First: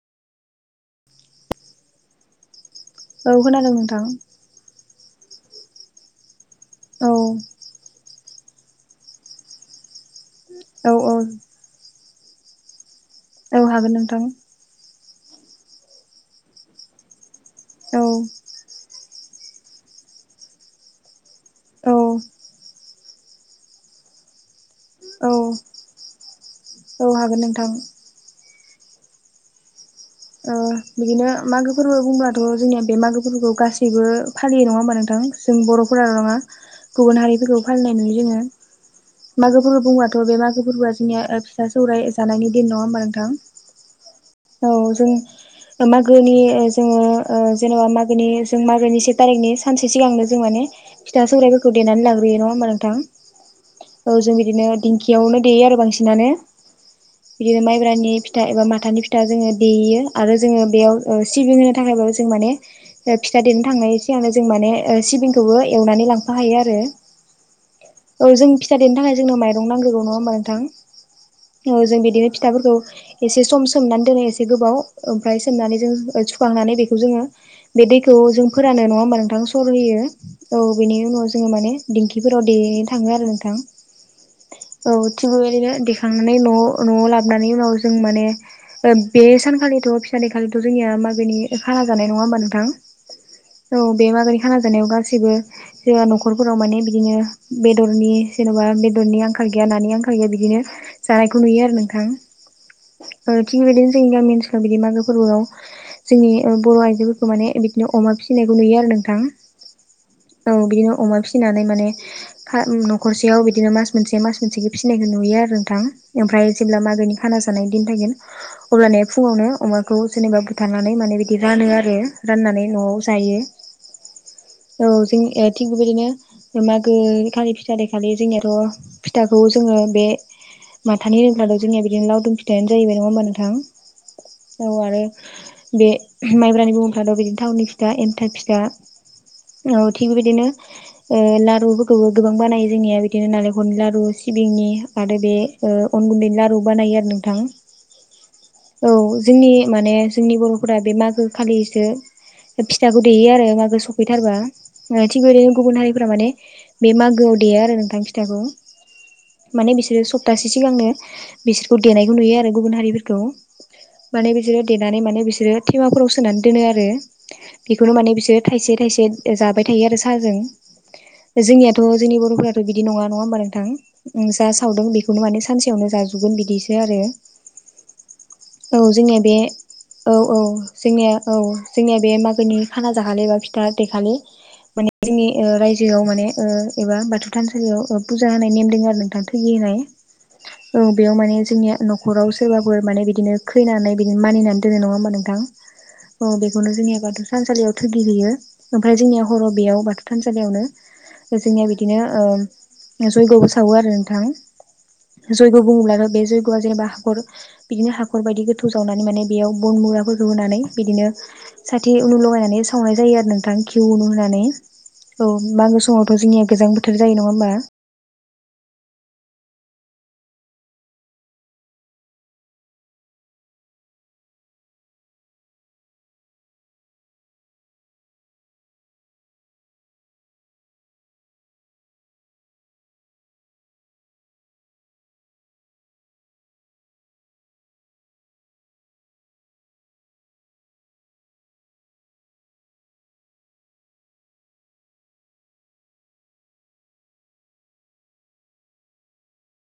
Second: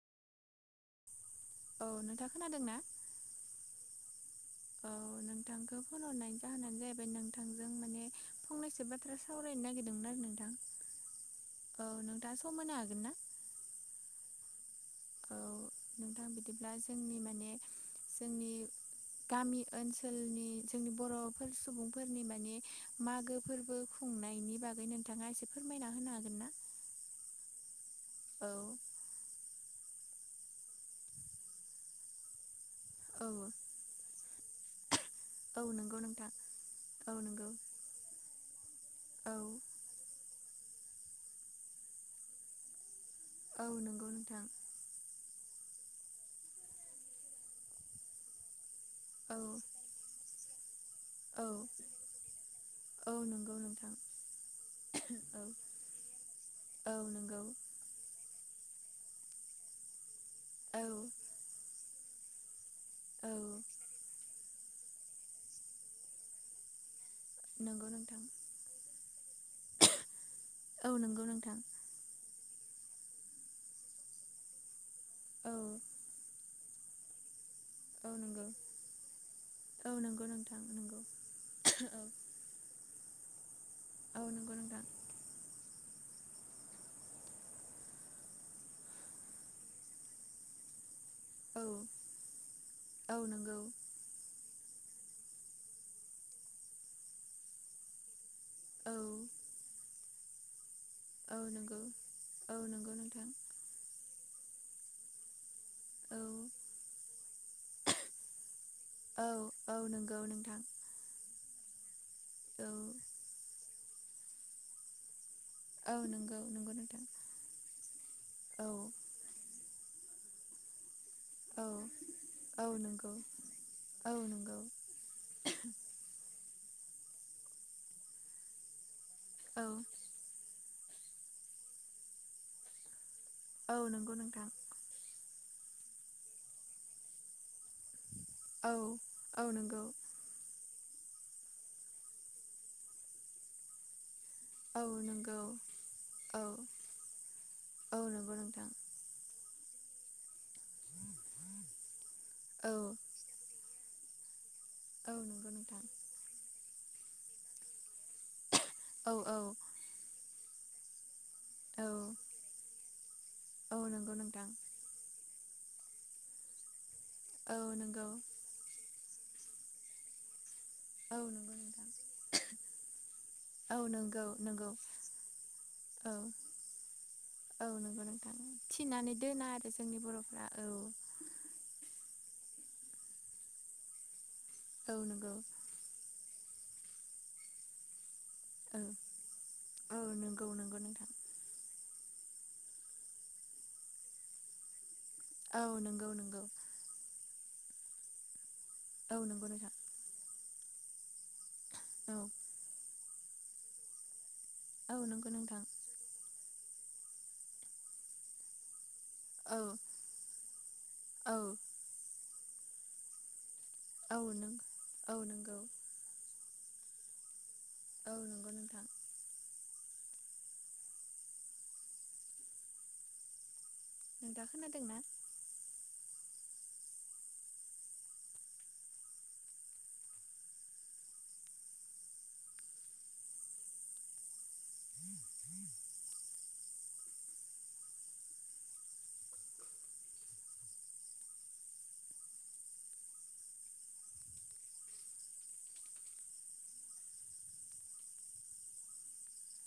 औ नोंथाङा खोनादों ना? औ खोनादों नोंथां औ नोंथांखौ फन हरनायनि जाहोनानो जाहैबाय औ नोंथांजों माने फंनैसो बाथ्रा सावरायनो नागिरदोंमोन आरो नोंथां औ औ औ नोंथाङा सम होनो हागोन ना? औ हागोन नोंथां औ नोंथां बिदिब्ला जोंनि माने औ जोंनि गामि ओनसोलनि जोंनि बर'फोर औ सुबुंफोरनि मानि मागो फोरबो खुंनायनि बा गै औ नोंथाङा एसे फोरमायना होनो हागोन ना? हागोन नोंथां ओ बिदिनो मागो फोरबो बुंब्ला थ' जोंनिया बे औ मागोफोरखौ गासैबो फालियो नङा होमबा नोंथां जों औ नंगौ बर'फोराल' नोंथां नङा औ गुबुन नंगौ हारिफोरखौ फालिनाय नुयो जोङो औ मागोफोरखौ बुङो थ' बे फोरबोआ जोंनि फिथा सौराय जानायनि दिन नङा होमबा नोंथां? औ नंगौ नोंथां। औ जों मागोनि जोङो ओ जेनेबा मागोनि जों मागोनि से एक औ तारिकनि सानसे सिगांनो जों माने फिथा औ सौराइफोरखौ देनानै लाग्रोयो नङा होमबा नोंथां? औ नंगौ नोंथां औ जों बिदिनो दिंखियावनो औ देयो आरो बांसिनानो औ नंगौ बिदिनो माइ ब्रानि फिथा एबा माथानि फिथा जोङो देयो आरो जोङो औ बेयाव ओ सिबिं होनो थाखायबाबो जों माने फिथा औ देनो थांनाय जों माने ओ सिबिंखौबो एवनानै लांफाखायो आरो नंगौ नोंथां ओ जों फिथा देनो थाखाय जोंनो माइरं नांग्रोगौ नङा होमबा औ नंगौ नोंथां ओ जों बिदिनो फिथाफोरखौ एसे सम सोमनानै दोनो एसे गोबाव ओमफ्राय औ सोमनानै जों सुखांनानै बेखौ जोङो बे औ दैखौ नंगौ जों फोरानो नङा होमबा नोंथां सर होयो नंगौ नोंथां औ बेनि नंगौ उनाव जोङो माने औ दिंखि फोराव देनो थाङो आरो नोंथां। औ नंगौ नोंथां। औ थिग बेबायदिनो देखांनानै न'आव न'आव लाबनायनि उनाव जों माने बे सानखालिथ' फिथा देखालिथ' जोंनिया मागोनि औ खाना जानाय नङा होमबा नोंथां? औ नंगौ बे मागोनि खाना जानायाव गासैबो जोंहा न'खरफोराव माने बिदिनो बेदरनि जेन'बा औ बेदरनि आंखाल गैया नानि आंखाल गैया बिदिनो जानायखौ औ नुयो आरो नंगौ नोंथां औ नंगौ नोंथां ओ थिग बेबायदिनो जोंनि गामि ओनसोलाव बिदि मागो फोरबोआव औ जोंनि ओ बर' आइजोफोरखौ माने बिदिनो अमा फिसिनायखौ नुयो आरो नों थां औ औ नंगौ नोंथां औ बिदिनो अमा फिसि फिसिनानै माने औ न'खरसेयाव बिदिनो मास मोनसे मास मोनसेखौ फिसिनायखौ नुयो आरो नोंथां औ नंगौ ओमफ्राय नंगौ जेब्ला नोंथां मागोनि खाना जानाय दिन फायगोन औ अब्लानिया फुङावनो अमाखौ जेनेबा बुथारनानै माने बि बिदि रानो औ आरो औ राननानै न'आव नंगौ औ नंगौ जायो। औ जों थिग बेबायदिनो मागोखालि फिथा देखालि जोंनियाथ' फिथाखौ औ जोङो बे माथानि होनोब्लाथ' जोंनिया बिदिनो लावदुम फिथायानो जाहैबाय नङा होमबा नोंथां? औ नंगौ नोंथां। औ आरो बे माइब्रानि बुङोब्लाथ' बिदिनो थावनि फिथा एनथाब फिथ था औ औ थिग बेबायदिनो ओ लारुफोरखौबो गोबां बानायो जोंनिया बिदिनो नालेंखरनि लारु। सिबिंनि औ आरो नंगौ बे ओ अन औ गुन्दैनि लारु बानायो आरो नोंथां। औ नंगौ नोंथां। औ जोंनि माने जोंनि बर'फोरा बे मागो खालिसो औ फिथाखौ देयो आरो मागो सफैथारबा ओ औ थिग नंगौ बेबादिनो गुबुन नोंथां हारिफोरा माने बे मागोआव देयो आरो नोंथां फिथाखौ औ औ माने बिसोरो सप्तासे सिगांनो बिसोरखौ औ देनायखौ नुयो आरो गुबुन हारिफोरखौ औ नंगौ माने नोंथां बिसोरो देनानै माने बिसोरो थेमाफोराव सोनानै दोनो आरो औ बेखौनो नंगौ माने बिसोर थाइसे थाइसे जाबाय थायो आरो साहाजों। औ नंगौ जोंनियाथ' नोंथां जोंनि बर'फोराथ' बिदि नङा नङा होमबा नोंथां? औ नंगौ जा नंगौ सावदों बेखौनो माने सानसेयावनो औ जाजोबगोन बिदिसो आरो। औ नंगौ नोंथां। औ थिनानै जोंनिया बे दोना आरो जोंनि औ औ बर'फ्रा जोंनिया औ। जोंनिया बे मागोनि खाना जाखालि बा फिथा देखालि माने औ जोंनि नंगौ ओ रायजोआव माने ओ एबा बाथौ थानसालियाव ओ पुजा होनाय नेम औ दोङो आरो नोंथां थोगि होनाय औ नंगौ नंगौ ओ नोंथां बेयाव माने जोंनिया न'खराव सोरबा बो माने बिदिनो खैनानै बिदिनो मानिनानै दोनो नङा होनबा नोंथां औ नंगौ औ नंगौ बेखौनो जोंनिया बाथौ थानसालियाव थोगि हैयो ओमफ्राय औ जोंनिया नंगौ हराव नोंथां बेयाव बाथौ थानसालियावनो जोंनिया बिदिनो औ ओ जयग'बो सावो आरो नोंथां। औ नंगौ जयग' नोंथां बुङोब्लानो बे जयग'आ जेनेबा हाखर बिदिनो हाखर बायदि गोथौ जावनानै माने बेयाव औ बन मुराफोरखौ होनानै बिदिनो औ साथि उनु लगायनानै सावनाय जायो आरो नोंथां। घिउ औ लुहोनानै नों औ मागो समावथ' जोंनिया गोजां बोथोर जायो नङा होमबा? औ नंगौ नोंथां। नोंथाङा खोनादों ना? ह